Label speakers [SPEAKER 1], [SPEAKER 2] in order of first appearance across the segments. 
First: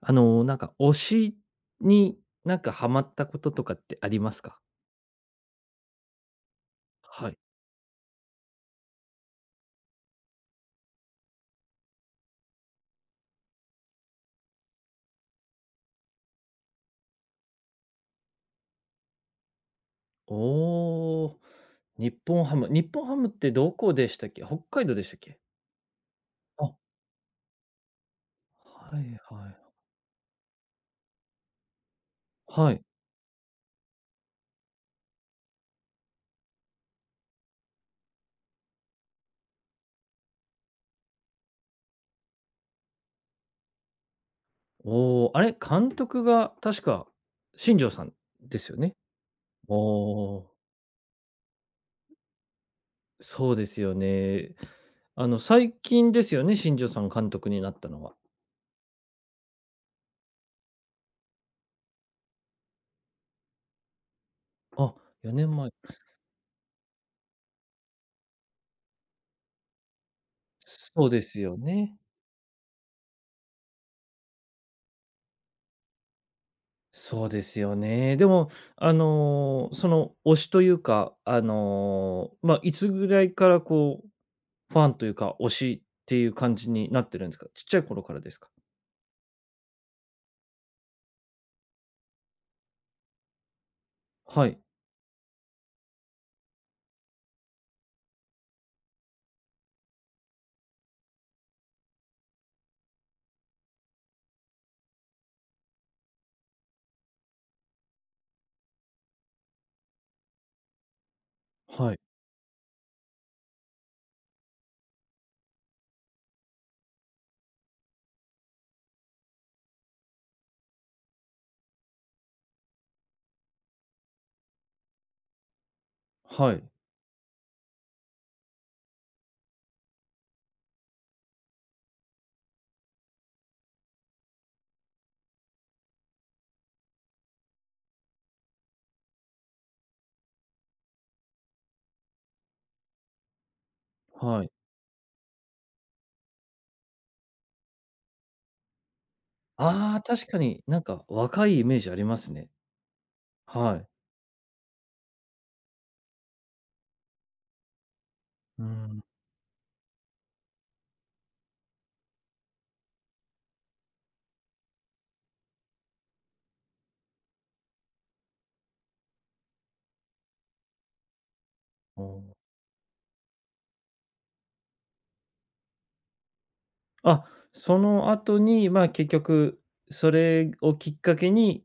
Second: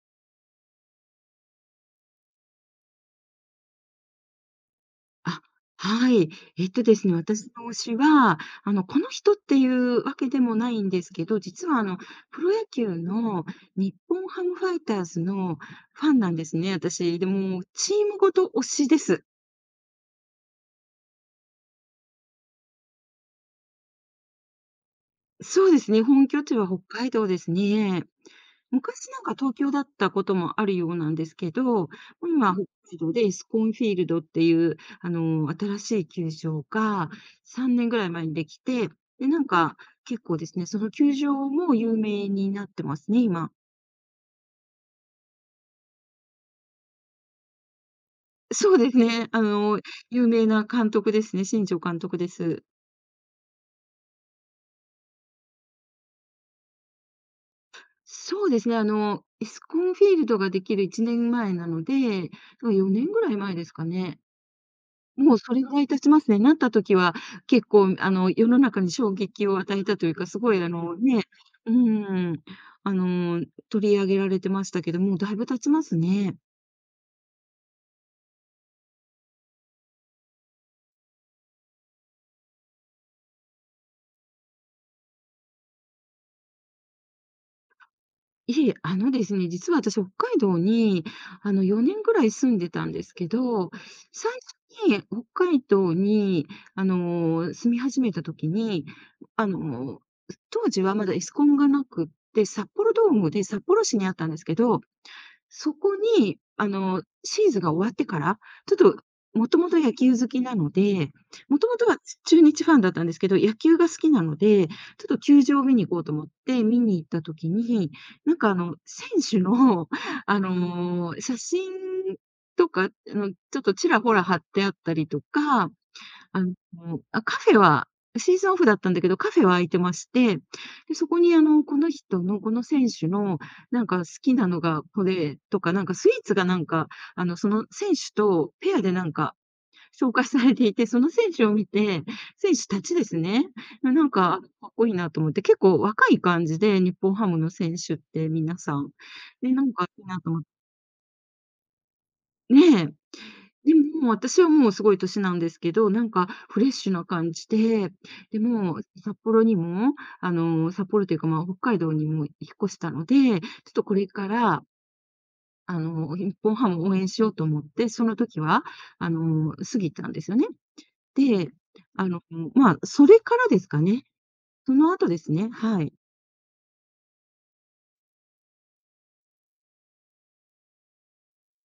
[SPEAKER 1] なんか推しになんかハマったこととかってありますか？
[SPEAKER 2] あ、はい。えっとですね、
[SPEAKER 1] はい。
[SPEAKER 2] 私の推しは、この人っていうわけでもないんですけど、実はプロ野球の日本ハムファイターズのファンなんですね、私。でも、チームごと推しです。
[SPEAKER 1] おお、日本ハム。日本ハムってどこでしたっけ？北海道でしたっけ？
[SPEAKER 2] そうですね、本拠地
[SPEAKER 1] あ、
[SPEAKER 2] は
[SPEAKER 1] は
[SPEAKER 2] 北海道ですね。昔
[SPEAKER 1] い
[SPEAKER 2] なんか
[SPEAKER 1] は
[SPEAKER 2] 東
[SPEAKER 1] い。
[SPEAKER 2] 京だったこともあるようなんですけど、今、北
[SPEAKER 1] はい。
[SPEAKER 2] 海道でエスコンフィールドっていう、新しい球場が3年ぐらい前にできて、で、なんか結構ですね、その球場も有名になってますね、今。
[SPEAKER 1] おお、あれ、監督が確か新庄さんです
[SPEAKER 2] そ
[SPEAKER 1] よ
[SPEAKER 2] うで
[SPEAKER 1] ね？
[SPEAKER 2] すね、
[SPEAKER 1] お
[SPEAKER 2] 有名
[SPEAKER 1] お、
[SPEAKER 2] な監督ですね、新庄監督です。
[SPEAKER 1] そうですよね。最近ですよね、新庄さん監督になったのは。
[SPEAKER 2] そうですね、エスコンフィールドができる1年前なので、だから4年ぐらい前ですかね。
[SPEAKER 1] あ、
[SPEAKER 2] もう
[SPEAKER 1] 4
[SPEAKER 2] それ
[SPEAKER 1] 年前。
[SPEAKER 2] ぐらい経ちますね。なった時は結構世の中に衝撃を与えたというか、すごい
[SPEAKER 1] そうですよ
[SPEAKER 2] う
[SPEAKER 1] ね。
[SPEAKER 2] ん、あの、取り上げられてましたけど、もうだいぶ経ちますね。
[SPEAKER 1] そうですよね。でも、その推しというか、いつぐらいからこう、ファンというか、推しっていう感じになってるんですか？ちっちゃい頃からですか？
[SPEAKER 2] いえ、あのですね、実は私北海道に4年ぐらい住んでたんですけど、最
[SPEAKER 1] はい、
[SPEAKER 2] 初に北海道に住み始めた時に、あの、当時はまだエスコンがなくって、札幌ドームで札幌市にあったんですけど、そこに、シーズンが終わってから、ちょっと、もともと野球好きなので、もともと
[SPEAKER 1] はい、
[SPEAKER 2] は中日ファンだったんですけど、野球が好きなので、ちょっと球場を見に行こうと思って、見に行った時に、選手の、写真とか、ちょっとちらほら貼ってあったりとか、あ
[SPEAKER 1] はい、
[SPEAKER 2] の、カフェはシーズンオフだったんだけど、カフェは開いてまして、で、そこにこの人の、この選手のなんか好きなのがこれとか、なんかスイーツがなんか、その選手とペアでなんか紹介されていて、その選手を見て、選手たちですね、なんか
[SPEAKER 1] はい。
[SPEAKER 2] かっこいいなと思って、結構若い感じで、日本ハムの選手って皆さん。で、なんか
[SPEAKER 1] ああ、
[SPEAKER 2] いいな
[SPEAKER 1] 確
[SPEAKER 2] と
[SPEAKER 1] か
[SPEAKER 2] 思って
[SPEAKER 1] になんか若いイメージありますね。
[SPEAKER 2] ねえ。で
[SPEAKER 1] はい。
[SPEAKER 2] も、私はもうすごい年なんですけど、なんかフレッシュな感じで、で、
[SPEAKER 1] う
[SPEAKER 2] もう
[SPEAKER 1] ん、
[SPEAKER 2] 札幌にも、札幌というか、まあ、北海道にも引っ越したので、ちょっとこれから、日本ハムを応援しようと思って、その時は、過ぎたんですよね。で、あ
[SPEAKER 1] お
[SPEAKER 2] の、まあ、それからですかね。その後ですね、はい。
[SPEAKER 1] あ、その後に、ま、結局それをきっかけに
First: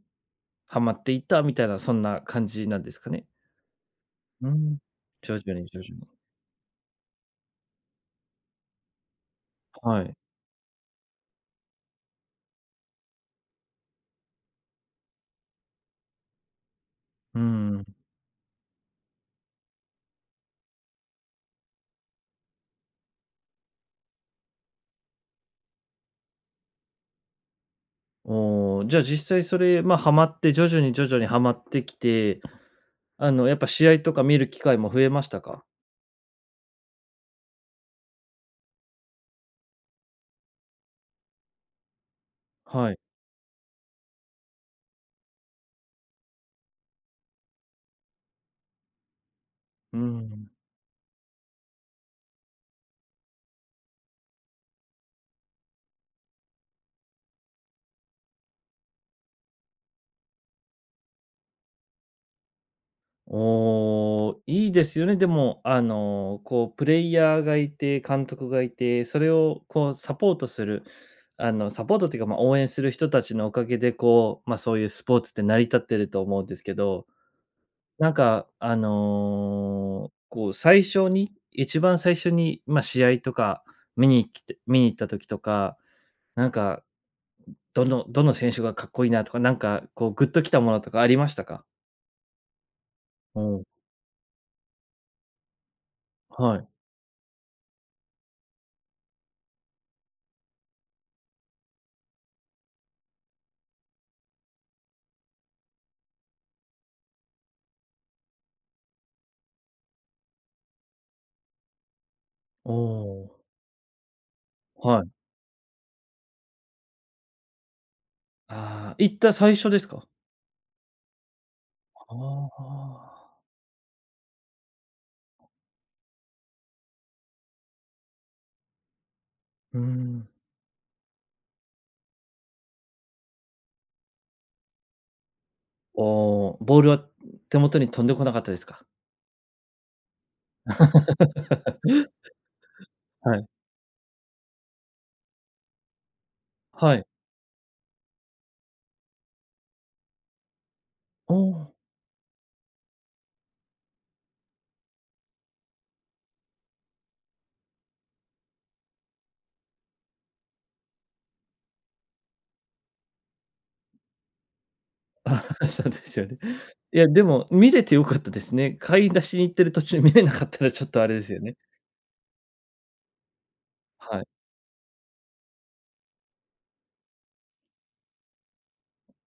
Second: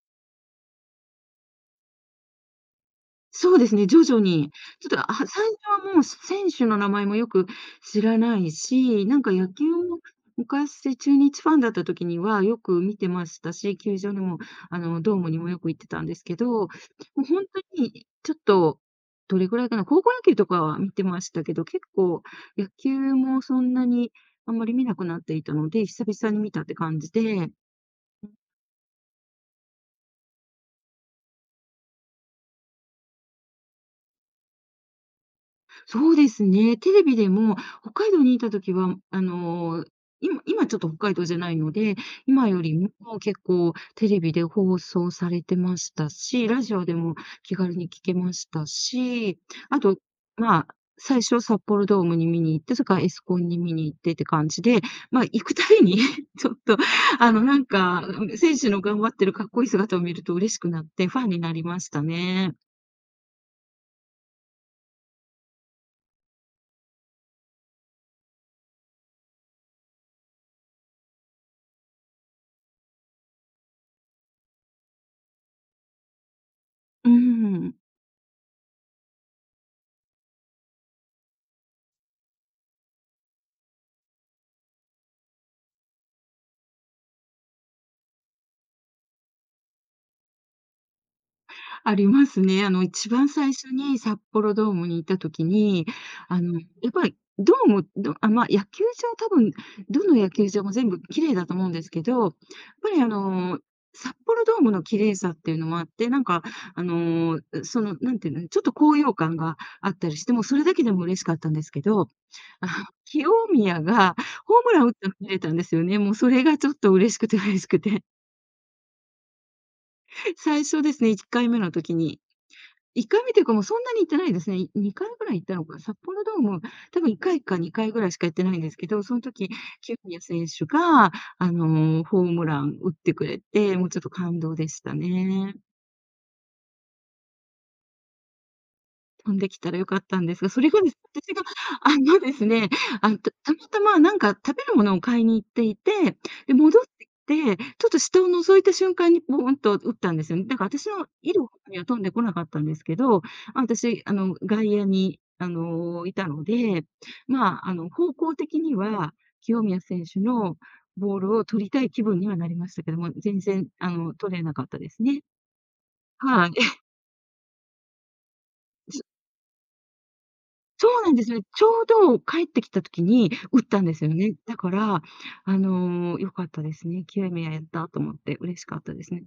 [SPEAKER 1] ハマっていったみたいな、そんな感じなんですかね？
[SPEAKER 2] そうですね、徐々
[SPEAKER 1] う
[SPEAKER 2] に。
[SPEAKER 1] ん。
[SPEAKER 2] ちょっと、あ、最
[SPEAKER 1] 徐々に徐
[SPEAKER 2] 初
[SPEAKER 1] 々
[SPEAKER 2] はもう、
[SPEAKER 1] に。
[SPEAKER 2] 選手の名前もよく知らないし、なんか野球も
[SPEAKER 1] はい。
[SPEAKER 2] 昔、中日ファンだった時にはよく見てましたし、球場にも、ドームにもよく行ってたんですけど、もう
[SPEAKER 1] う
[SPEAKER 2] ほんと
[SPEAKER 1] ん。
[SPEAKER 2] にちょっと、どれぐらいかな、高校野球とかは見てましたけど、結構野球もそんなにあんまり見なくなっていたので、久々に見たって感じで
[SPEAKER 1] おお、じゃあ実際それ、まあ、ハマって、徐々に徐々にハマってきて、やっぱ試合とか見る機会も増えましたか？
[SPEAKER 2] そうですね。テレビでも、北海道にいた時は、今ちょっと北海道じゃないので、今より
[SPEAKER 1] はい。
[SPEAKER 2] も結構テレビで放送されてましたし、ラジオでも気軽に聞けましたし、あ
[SPEAKER 1] う
[SPEAKER 2] と、
[SPEAKER 1] ん。
[SPEAKER 2] まあ、最初札幌ドームに見に行って、それからエスコンに見に行ってって感じで、まあ、行くたびに ちょっと、あの、なんか、選手の頑張ってるかっこいい姿を見ると嬉しくなって、ファンになりましたね。
[SPEAKER 1] おお、いいですよね。でも、こうプレイヤーがいて、監督がいて、それをこうサポートする、サポートっていうか、まあ、応援する人たちのおかげで、こう、まあ、そういうスポーツって成り立ってると思うんですけど
[SPEAKER 2] うーん。
[SPEAKER 1] なんか、こう最初に、一番最初に、まあ、試合とか見に来て見に行った時とか、なんか、どの選手がかっこいいなとか、なんかこうグッときたものとかありましたか？
[SPEAKER 2] ありますね。一番
[SPEAKER 1] お
[SPEAKER 2] 最
[SPEAKER 1] う
[SPEAKER 2] 初に札幌ドームに行った時に、
[SPEAKER 1] はい。
[SPEAKER 2] やっぱりドーム、どあ、まあ、野球場多分、どの野球場も全部綺麗だと思うんですけど、やっぱり札幌ドームの綺麗さっていうのもあって、なんていうの、ちょっと高揚感があったりして、もうそれだけでも嬉しかったんですけど、あの、清
[SPEAKER 1] お
[SPEAKER 2] 宮がホームラ
[SPEAKER 1] ー
[SPEAKER 2] ン打っ
[SPEAKER 1] は
[SPEAKER 2] た
[SPEAKER 1] い。
[SPEAKER 2] の見れたんですよね。もうそれがちょっと嬉しくて嬉しくて。
[SPEAKER 1] ああ、行った最初ですか？
[SPEAKER 2] 最初ですね、
[SPEAKER 1] あ
[SPEAKER 2] 1回
[SPEAKER 1] あ
[SPEAKER 2] 目というか、もうそんなに行ってないですね。2回ぐらい行ったのか、札幌ドーム、多分1回か2回ぐらいしか行ってないんですけど、その時、
[SPEAKER 1] ー、う
[SPEAKER 2] 清宮
[SPEAKER 1] ん。
[SPEAKER 2] 選手が、ホームラン打ってくれて、もうちょっと感動でしたね。
[SPEAKER 1] おーボールは手元に飛んでこなかったですか？
[SPEAKER 2] 飛んできたら良かったんですが、それがですね私が、あのですね、あの、た
[SPEAKER 1] はい。
[SPEAKER 2] たまたまなんか食べるものを買いに行っていて、で、戻っ
[SPEAKER 1] はい。
[SPEAKER 2] てきて、ちょっと下を覗いた瞬間にボーンと打ったんですよね。だから私のい
[SPEAKER 1] お。
[SPEAKER 2] る方には飛んでこなかったんですけど、あ、私、外野に、いたので、まあ、方向的には清宮選手のボールを取りたい気分にはなりましたけども、全然、取れなかったですね。
[SPEAKER 1] あそうですよね。
[SPEAKER 2] はい。
[SPEAKER 1] いや、でも、見れて良かったですね。買い出しに行ってる途中見れなかったらちょ
[SPEAKER 2] そ
[SPEAKER 1] っと
[SPEAKER 2] う
[SPEAKER 1] あ
[SPEAKER 2] な
[SPEAKER 1] れ
[SPEAKER 2] ん
[SPEAKER 1] で
[SPEAKER 2] です
[SPEAKER 1] すよ
[SPEAKER 2] よ。
[SPEAKER 1] ね。
[SPEAKER 2] ちょうど帰ってきた時に打ったんですよ
[SPEAKER 1] はい。
[SPEAKER 2] ね。だから、良かったですね。清宮やったと思って嬉しかったですね。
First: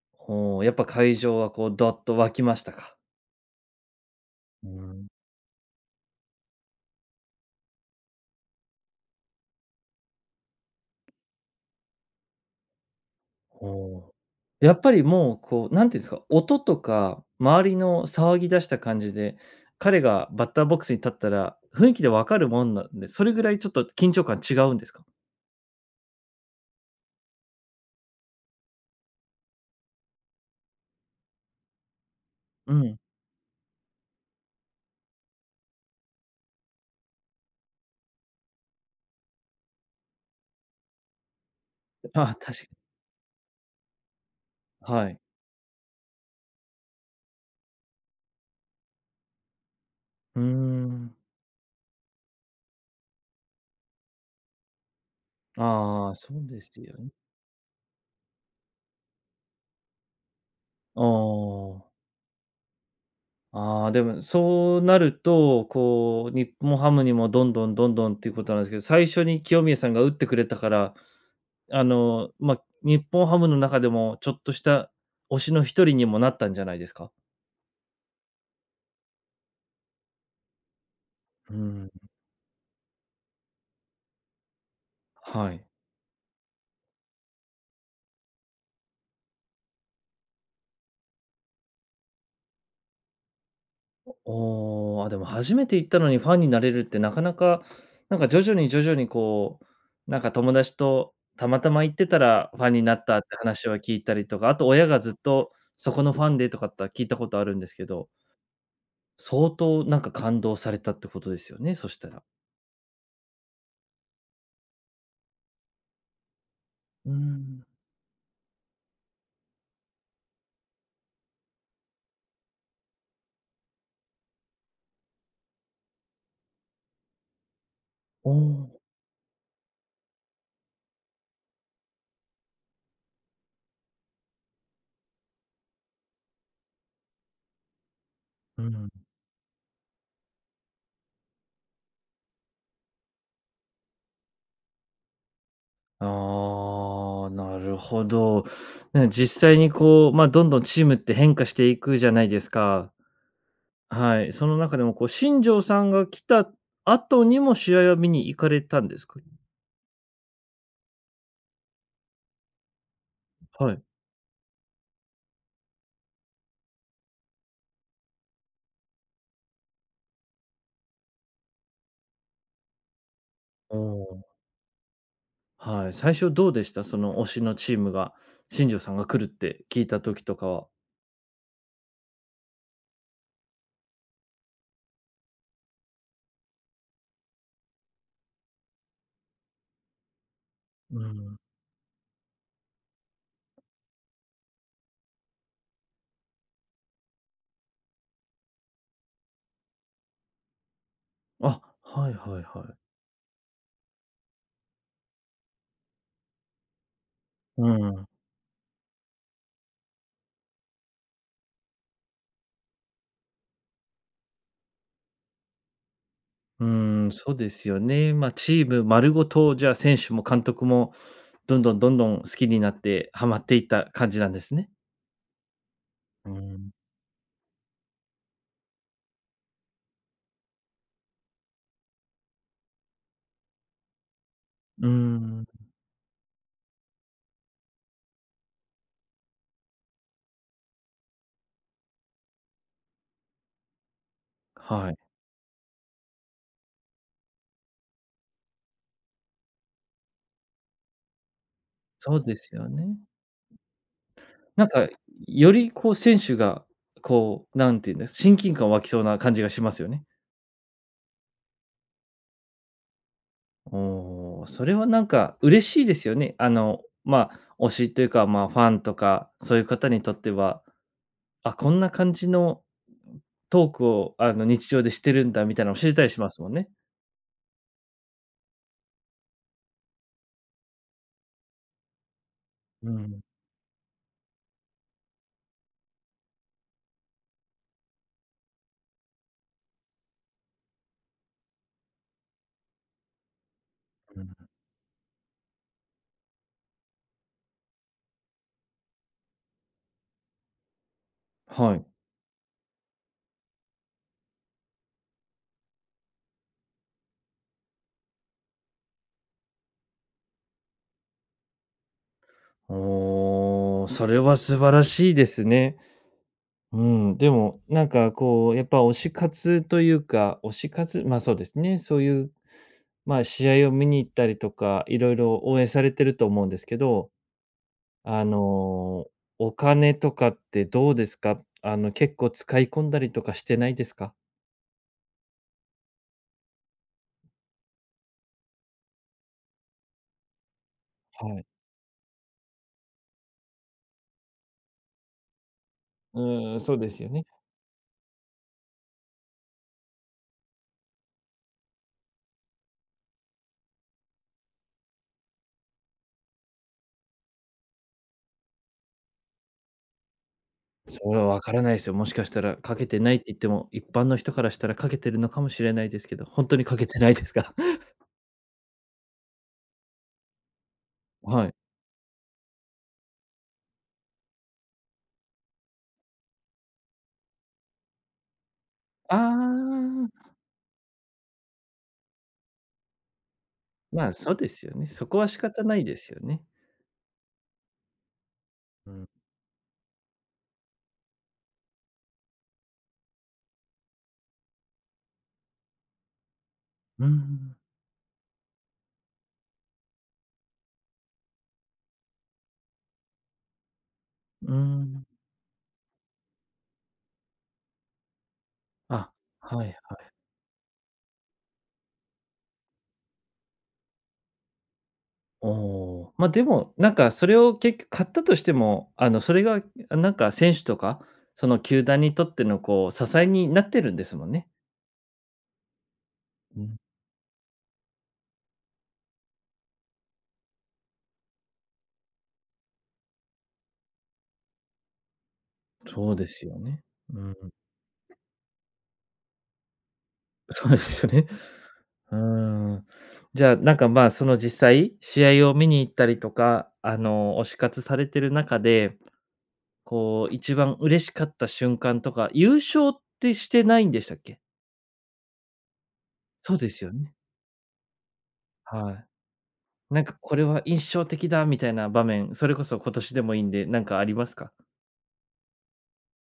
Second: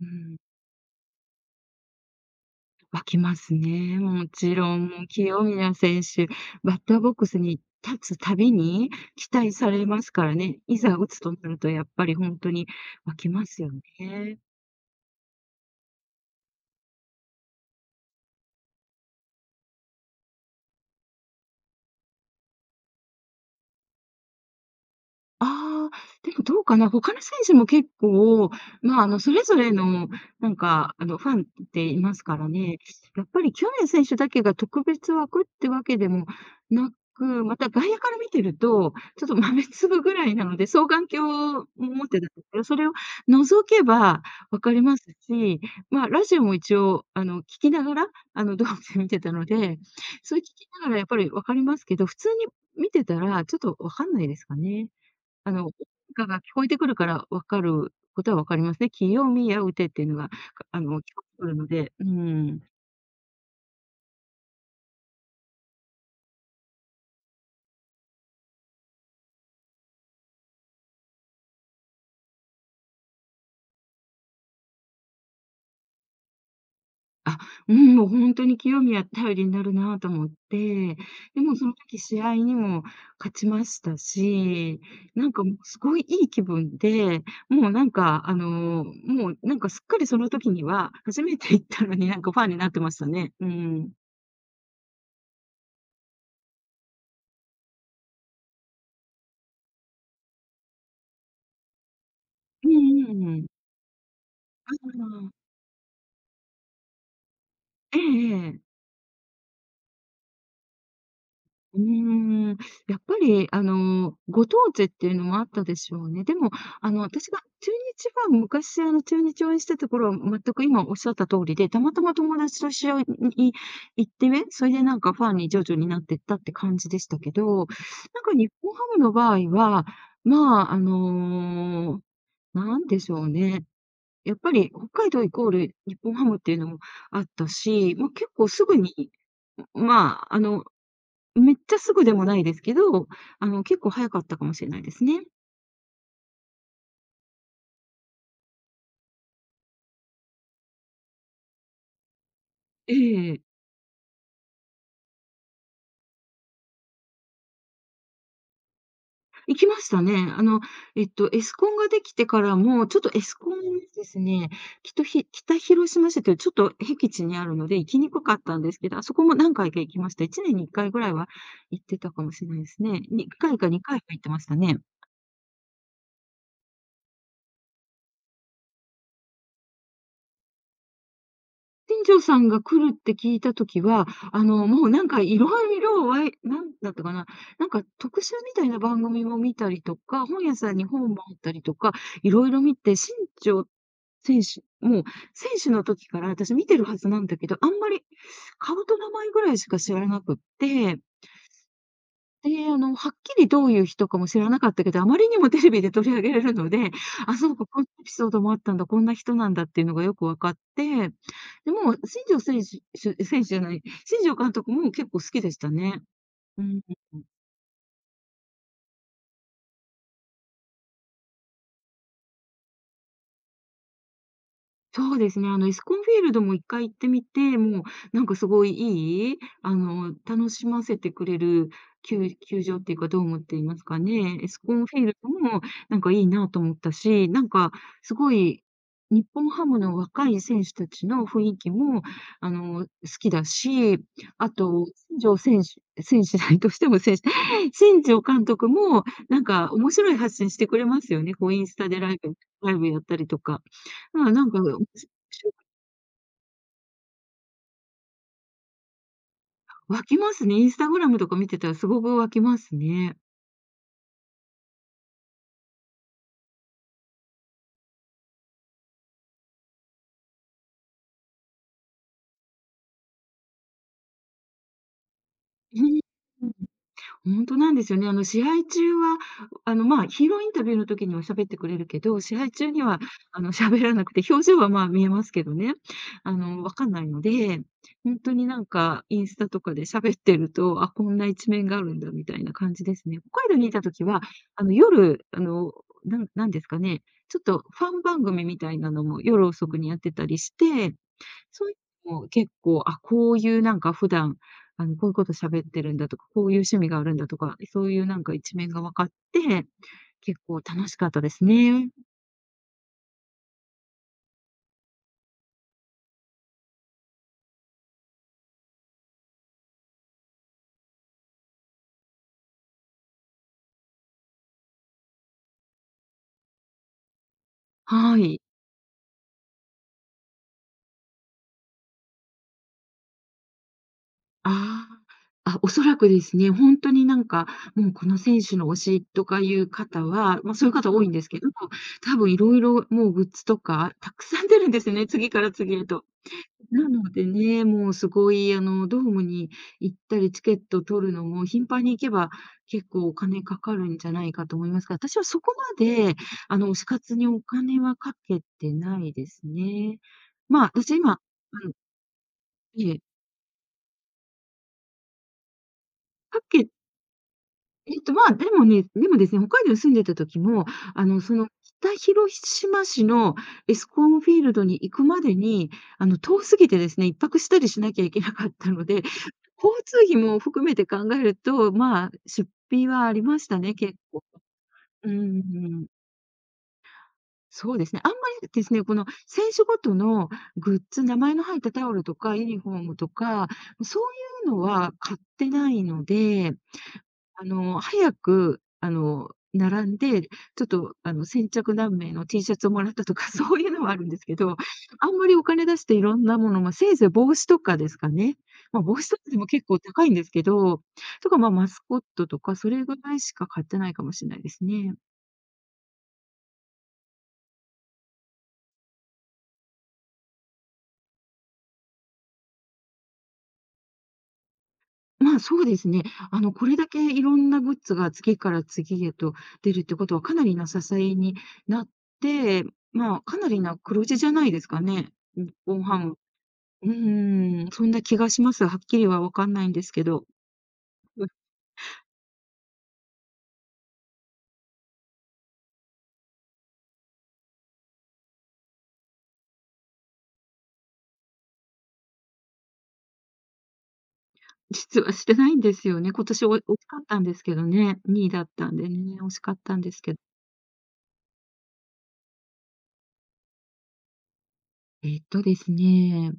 [SPEAKER 2] うん、
[SPEAKER 1] ほう、やっぱ会場はこうどっと沸きましたか？
[SPEAKER 2] 湧きますね。もち
[SPEAKER 1] う
[SPEAKER 2] ろん、も
[SPEAKER 1] ん。
[SPEAKER 2] う清宮選手、バッターボックスに立つたびに期待されますからね。いざ打つとなるとやっぱり本当に湧きますよ
[SPEAKER 1] ほ
[SPEAKER 2] ね。
[SPEAKER 1] う。やっぱりもうこう、なんていうんですか、音とか周りの騒ぎ出した感じで、彼がバッターボックスに立ったら、雰囲気で分かるもんなんで、それぐらいちょっと緊張感違うんですか？
[SPEAKER 2] ああ、でもどうかな、他の選手も結構、まあ、それぞれの、ファンっていますから
[SPEAKER 1] う
[SPEAKER 2] ね。
[SPEAKER 1] ん。
[SPEAKER 2] やっぱり清宮選手だけが特別枠ってわけでもなく、また外野から見てると、ちょっと豆粒ぐらいなので、双眼鏡を持っ てたんで
[SPEAKER 1] あ確
[SPEAKER 2] す
[SPEAKER 1] か
[SPEAKER 2] けど、そ
[SPEAKER 1] に
[SPEAKER 2] れを覗けば分かります
[SPEAKER 1] はい。
[SPEAKER 2] し、まあ、ラジオも一応、聞きながら、ドームで見てたので、そ
[SPEAKER 1] う
[SPEAKER 2] れ
[SPEAKER 1] ー
[SPEAKER 2] 聞きながらやっ
[SPEAKER 1] ん。
[SPEAKER 2] ぱり分かりますけど、普通に見てたらちょっと分かんないですかね。あの、
[SPEAKER 1] ああ、
[SPEAKER 2] か
[SPEAKER 1] そ
[SPEAKER 2] が聞
[SPEAKER 1] うで
[SPEAKER 2] こえて
[SPEAKER 1] す
[SPEAKER 2] くる
[SPEAKER 1] よ
[SPEAKER 2] か
[SPEAKER 1] ね。
[SPEAKER 2] ら分かることは分かりますね。清宮うてっていうのが、かあの、
[SPEAKER 1] あ
[SPEAKER 2] 聞こえてくるの
[SPEAKER 1] あ。
[SPEAKER 2] で、うん。
[SPEAKER 1] ああ、でも、そうなると、こう、日本ハムにもどんどんどんどんっていうことなんですけど、最初に清宮さんが打ってくれたから、まあ、日本ハムの中でもちょっとした推しの一人にもなったんじゃないですか？
[SPEAKER 2] あ、うん、もうほんとに清宮頼りになるなと思って、でも
[SPEAKER 1] う
[SPEAKER 2] うその
[SPEAKER 1] ん。
[SPEAKER 2] 時試合にも勝ちましたし、なんか
[SPEAKER 1] は
[SPEAKER 2] もう
[SPEAKER 1] い。
[SPEAKER 2] すごいいい気分で、もうなんか、もうなんかすっかりその時には、初めて行ったのになんかファンになってましたね。うん。
[SPEAKER 1] おお、あ、でも初めて行ったのにファンになれるってなかなか、なんか徐々に徐々にこう、なんか友達とたまたま行ってたらファ
[SPEAKER 2] う
[SPEAKER 1] ンになっ
[SPEAKER 2] んう
[SPEAKER 1] たっ
[SPEAKER 2] んう
[SPEAKER 1] て
[SPEAKER 2] ん。
[SPEAKER 1] 話は聞いたりとか、あと
[SPEAKER 2] あ
[SPEAKER 1] 親がずっ
[SPEAKER 2] あ。
[SPEAKER 1] とそこのファンでとかって聞いたことあるんですけ
[SPEAKER 2] え
[SPEAKER 1] ど。
[SPEAKER 2] えええ。
[SPEAKER 1] 相当なんか感動されたってことですよね、
[SPEAKER 2] うー
[SPEAKER 1] そしたら。
[SPEAKER 2] ん、やっぱり、ご当地っていうのもあったでしょうね。でも、
[SPEAKER 1] う
[SPEAKER 2] 私が
[SPEAKER 1] ん。
[SPEAKER 2] 中日ファン昔、中日応援してた頃は全く今おっしゃった通りで、たまたま友達と試合に行ってね、それでなんかファンに徐々になってったって感じでしたけど、なん
[SPEAKER 1] お
[SPEAKER 2] か日
[SPEAKER 1] ー
[SPEAKER 2] 本ハムの場合は、まあ、なんでしょうね。やっぱり北海道イコール日本ハムっていうのもあったし、もう結構
[SPEAKER 1] う
[SPEAKER 2] すぐ
[SPEAKER 1] ん。
[SPEAKER 2] に、まあ、めっちゃすぐでもないですけど、結構早かったかもしれないですね。
[SPEAKER 1] ああ、なるほど。ね、実際にこう、まあ、どんどんチームって変化していくじゃないですか。
[SPEAKER 2] ええ。
[SPEAKER 1] はい。その中でもこう、新庄さんが来た後にも試合は見に行かれたんですか？
[SPEAKER 2] 行きましたね。エスコンができてからも、ちょっとエスコン
[SPEAKER 1] はい。
[SPEAKER 2] ですね、きっと北広島市というちょっと僻地にあるので行きにくかったんですけど、あそこも何回か行きました。1年に1回ぐらいは行ってたかもしれないですね。に回か
[SPEAKER 1] お
[SPEAKER 2] 2回は
[SPEAKER 1] ー
[SPEAKER 2] 行ってましたね。
[SPEAKER 1] はい。最初どうでした？その推しのチームが、新庄さんが来るって聞いた時とかは。
[SPEAKER 2] 店長さんが来るって聞いたときは、もうなんかいろいろわいなんだったかな、なんか特集みたいな番組も見たりとか、本屋さんに
[SPEAKER 1] う
[SPEAKER 2] 本もあ
[SPEAKER 1] ん。
[SPEAKER 2] ったりとか、いろいろ見て、新庄選手、もう選手の時から私見てるはずなんだけど、あんまり顔と名前ぐらいしか知らなくって、
[SPEAKER 1] あ、はいはいは
[SPEAKER 2] で、
[SPEAKER 1] い。
[SPEAKER 2] はっきりどういう人かも知らなかったけど、あまりにもテレビで取り上げられるので、あ、そう
[SPEAKER 1] う
[SPEAKER 2] か、こんなエ
[SPEAKER 1] ん。
[SPEAKER 2] ピソードもあったんだ、こんな人なんだっていうのがよく分かって、で、もう新庄選手選手じゃない、新庄監督も結構好きでしたね。う
[SPEAKER 1] う
[SPEAKER 2] ん。
[SPEAKER 1] ーん、そうですよね。まあ、チーム丸ごと、じゃあ、選手も監督も、どんどんどんどん好きになってハマっていった感じなんですね。
[SPEAKER 2] そうですね、イスコンフィー
[SPEAKER 1] う
[SPEAKER 2] ルドも一
[SPEAKER 1] ん。
[SPEAKER 2] 回行ってみて、もうなんかすごいいい、楽しませてくれる球球場っていうか、どう思っていますかね、イスコ
[SPEAKER 1] う
[SPEAKER 2] ン
[SPEAKER 1] ー
[SPEAKER 2] フィールド
[SPEAKER 1] ん、
[SPEAKER 2] もなんかいいなと思ったし、なんかすごい日本ハムの若い選手たちの雰囲気も、好きだし、あと、
[SPEAKER 1] はい。
[SPEAKER 2] 新庄選手選手 どうしても選手、新庄監督もなんか面白い発信してくれますよね、こうインスタでラ
[SPEAKER 1] そ
[SPEAKER 2] イ
[SPEAKER 1] うで
[SPEAKER 2] ブ
[SPEAKER 1] すよ
[SPEAKER 2] ライブ
[SPEAKER 1] ね。
[SPEAKER 2] やったりとか。まあ、なんか、
[SPEAKER 1] なん
[SPEAKER 2] 面
[SPEAKER 1] か、
[SPEAKER 2] 白
[SPEAKER 1] よ
[SPEAKER 2] い。
[SPEAKER 1] りこう選手が、こう、なんていうんです、親近感湧きそうな感じがしますよね。
[SPEAKER 2] 湧きますね。インスタグラムとか見てたらすごく湧きますね。
[SPEAKER 1] おお、それはなんか嬉しいですよね。まあ、推しというか、まあ、ファンとか、そういう方にとってはあ、こんな感じのトークを、日常でしてるんだみたいなのを
[SPEAKER 2] う
[SPEAKER 1] 知れ
[SPEAKER 2] ん。
[SPEAKER 1] たりしますもんね。
[SPEAKER 2] 本当なんですよね。あの、試合中は、まあ、ヒーローインタビューの時には喋ってくれるけど、試合中に
[SPEAKER 1] う
[SPEAKER 2] は、
[SPEAKER 1] ん、
[SPEAKER 2] 喋らなくて、表情は、まあ、見えますけどね、わかんないので、本当になんかインスタとかで喋ってると、あ、こんな一面があるんだみたいな感じですね。北海道にいた時
[SPEAKER 1] う
[SPEAKER 2] は、
[SPEAKER 1] ん。
[SPEAKER 2] 夜、なんなんですかね、ちょっとファン番組みたいなのも夜遅くにやってたりして、そう
[SPEAKER 1] は
[SPEAKER 2] い
[SPEAKER 1] い。
[SPEAKER 2] うのも結構、あ、こういうなんか普段、こういうこと喋ってるんだとか、こういう趣味があるんだとか、そういうなんか一面が分かって、結構楽しかったですね。
[SPEAKER 1] おお、それは素晴らしいですね。うん、でも、なんかこう、やっぱ推し活というか、推し活まあ、そうですね、そういう、ま、試合を見に行ったりとか、いろいろ応援されてると思うんですけど、
[SPEAKER 2] は
[SPEAKER 1] あ
[SPEAKER 2] い。
[SPEAKER 1] の、お金とかってどうですか？結構使い込んだりとかしてないですか？
[SPEAKER 2] あおそらくですね、本当になんか、もうこの選手の推しとかいう方は、ま、そういう方多いんで
[SPEAKER 1] は
[SPEAKER 2] すけ
[SPEAKER 1] い。
[SPEAKER 2] ど、多分いろいろもうグッズとかたくさん出るんですね、次から次へと。
[SPEAKER 1] うーん、そうで
[SPEAKER 2] な
[SPEAKER 1] すよ
[SPEAKER 2] の
[SPEAKER 1] ね。
[SPEAKER 2] でね、もうすごい、ドームに行ったり、チケット取るのも頻繁に行けば、結構お金かかるんじゃないかと思いますが、私はそこまで、推し活にお金はかけてないですね。まあ、私
[SPEAKER 1] そ
[SPEAKER 2] 今、
[SPEAKER 1] れはわから
[SPEAKER 2] あ
[SPEAKER 1] な
[SPEAKER 2] の、
[SPEAKER 1] いですよ。もしかしたらかけ
[SPEAKER 2] え
[SPEAKER 1] て
[SPEAKER 2] え、
[SPEAKER 1] ないって言っても、一般の人からしたらかけてるのかもしれないですけど、
[SPEAKER 2] か
[SPEAKER 1] 本当に
[SPEAKER 2] け
[SPEAKER 1] かけてないですか？
[SPEAKER 2] えっと、まあ、でもですね、北海道に住んでた時も、あの、そ
[SPEAKER 1] は
[SPEAKER 2] の、
[SPEAKER 1] い。
[SPEAKER 2] 北広島市のエスコンフィールドに行くまでに、遠すぎてですね、一泊したりしなきゃいけなかったので交
[SPEAKER 1] ああ、
[SPEAKER 2] 通費も含めて考えると、まあ、出費はありましたね、結
[SPEAKER 1] まあ、
[SPEAKER 2] 構。
[SPEAKER 1] そうですよね。そ
[SPEAKER 2] う
[SPEAKER 1] こは仕方ない
[SPEAKER 2] ん、
[SPEAKER 1] ですよね。
[SPEAKER 2] そうですね。あんまりですね、
[SPEAKER 1] う
[SPEAKER 2] この
[SPEAKER 1] ん。
[SPEAKER 2] 選手ごとのグッズ、名前の入ったタオルとかユニフォームとか、そういうのは買ってないので、
[SPEAKER 1] うん、
[SPEAKER 2] 早く、並んで、ちょっと、先着何名の T シャツをもらったとか、そういうのはあるんですけ
[SPEAKER 1] う
[SPEAKER 2] ど、
[SPEAKER 1] ん。
[SPEAKER 2] あんまりお金出していろんなもの、まあ、せいぜい帽子とかですかね。まあ、帽子
[SPEAKER 1] あ、
[SPEAKER 2] とかでも
[SPEAKER 1] は
[SPEAKER 2] 結
[SPEAKER 1] い
[SPEAKER 2] 構
[SPEAKER 1] は
[SPEAKER 2] 高い
[SPEAKER 1] い。
[SPEAKER 2] んですけど、とか、まあ、マスコットとか、それぐらいしか買ってないかもしれないですね。
[SPEAKER 1] おお。ま、でも、なんかそれを結局買ったとしても、それが、あ、なんか選手とか、その球団にとってのこう支えになってるんですもんね。
[SPEAKER 2] まあ、そうですね。
[SPEAKER 1] う
[SPEAKER 2] こ
[SPEAKER 1] ん、
[SPEAKER 2] れだけいろんなグッズが次から次へと出るってことは、かなりな支えになって、まあ、かなりな黒字じゃないですかね。日本ハ
[SPEAKER 1] そう
[SPEAKER 2] ム、
[SPEAKER 1] ですよね。
[SPEAKER 2] う
[SPEAKER 1] うん、
[SPEAKER 2] ーん、そんな気がします。はっきりはわかんないんですけど。
[SPEAKER 1] そうですよ
[SPEAKER 2] う
[SPEAKER 1] ね。
[SPEAKER 2] ん、
[SPEAKER 1] うーん。じゃあ、なんか、まあ、その実際、試合を見に行ったりとか、推し活されてる中で、こう、一番嬉しかった瞬間とか、優勝ってしてないんでしたっけ？
[SPEAKER 2] 実はしてないんですよね。今年
[SPEAKER 1] そう
[SPEAKER 2] 惜
[SPEAKER 1] です
[SPEAKER 2] し
[SPEAKER 1] よ
[SPEAKER 2] かっ
[SPEAKER 1] ね。
[SPEAKER 2] たんですけどね、2位だったんで
[SPEAKER 1] は
[SPEAKER 2] ね、惜しかったんで
[SPEAKER 1] い。な
[SPEAKER 2] す
[SPEAKER 1] ん
[SPEAKER 2] け
[SPEAKER 1] か、
[SPEAKER 2] ど。
[SPEAKER 1] これは印象的だみたいな場面、それこそ今年でもいいんで、なんかありますか？
[SPEAKER 2] えっとですね、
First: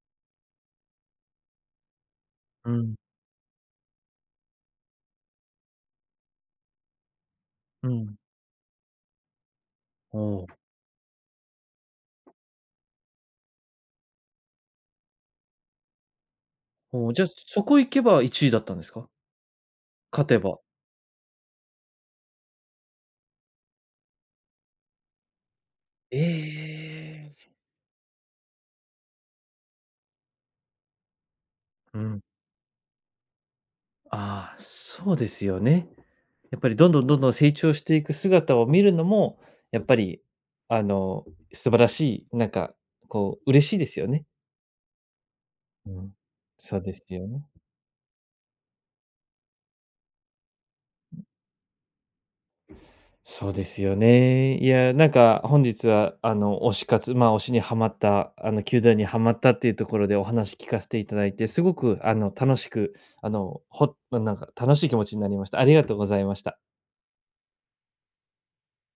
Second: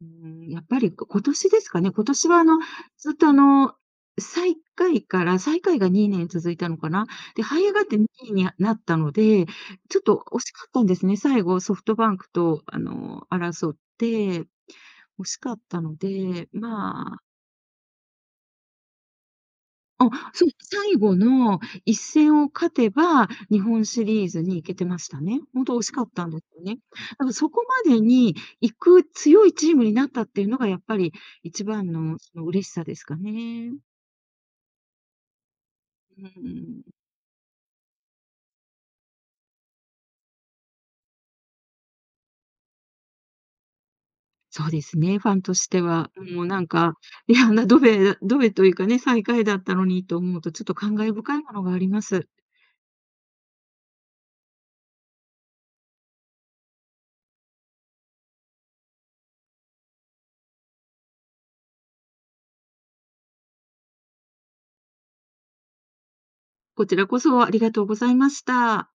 [SPEAKER 2] うーん、やっぱり、今年ですかね。今年は
[SPEAKER 1] うん、
[SPEAKER 2] ずっと最下位から最下位が2年続いたのかな。で、這い上がっ
[SPEAKER 1] う
[SPEAKER 2] て2
[SPEAKER 1] ん。
[SPEAKER 2] 位になったので、ちょっと
[SPEAKER 1] おう
[SPEAKER 2] 惜
[SPEAKER 1] おう、
[SPEAKER 2] しかったんですね。最後ソフトバンクと争って、惜しかったので、
[SPEAKER 1] おじゃ、あそこ行けば1位だったんですか？勝てば。
[SPEAKER 2] 最後の一戦を勝てば、日本シリーズに行けてましたね。ほんと惜しかっ
[SPEAKER 1] え
[SPEAKER 2] たんですよね。だからそ
[SPEAKER 1] え。
[SPEAKER 2] こまでに行く強いチームになったっていうのがやっぱり一番
[SPEAKER 1] う
[SPEAKER 2] の
[SPEAKER 1] ん。
[SPEAKER 2] その嬉しさですかね。
[SPEAKER 1] ああ、そうですよね。
[SPEAKER 2] う
[SPEAKER 1] やっぱり
[SPEAKER 2] ん。
[SPEAKER 1] どんどんどんどん成長していく姿を見るのも、やっぱり、あの、素晴らしい、なんか、こう、嬉しいですよね。
[SPEAKER 2] そうですね、ファンとして
[SPEAKER 1] う
[SPEAKER 2] は、
[SPEAKER 1] ん。
[SPEAKER 2] もうなん
[SPEAKER 1] そうで
[SPEAKER 2] か、
[SPEAKER 1] すよ
[SPEAKER 2] い
[SPEAKER 1] ね。
[SPEAKER 2] や、あんなドベドベというかね、最下位だったのにと思うと、ちょっと感慨深いものがあります。
[SPEAKER 1] そうですよね。いや、なんか本日は、推し活、まあ、推しにはまった、球団にはまったっていうところでお話聞かせていただいて、すごく、楽しく、ほなんか楽しい気持ちになりました。ありがとうございました。
[SPEAKER 2] こちらこそありがとうございました。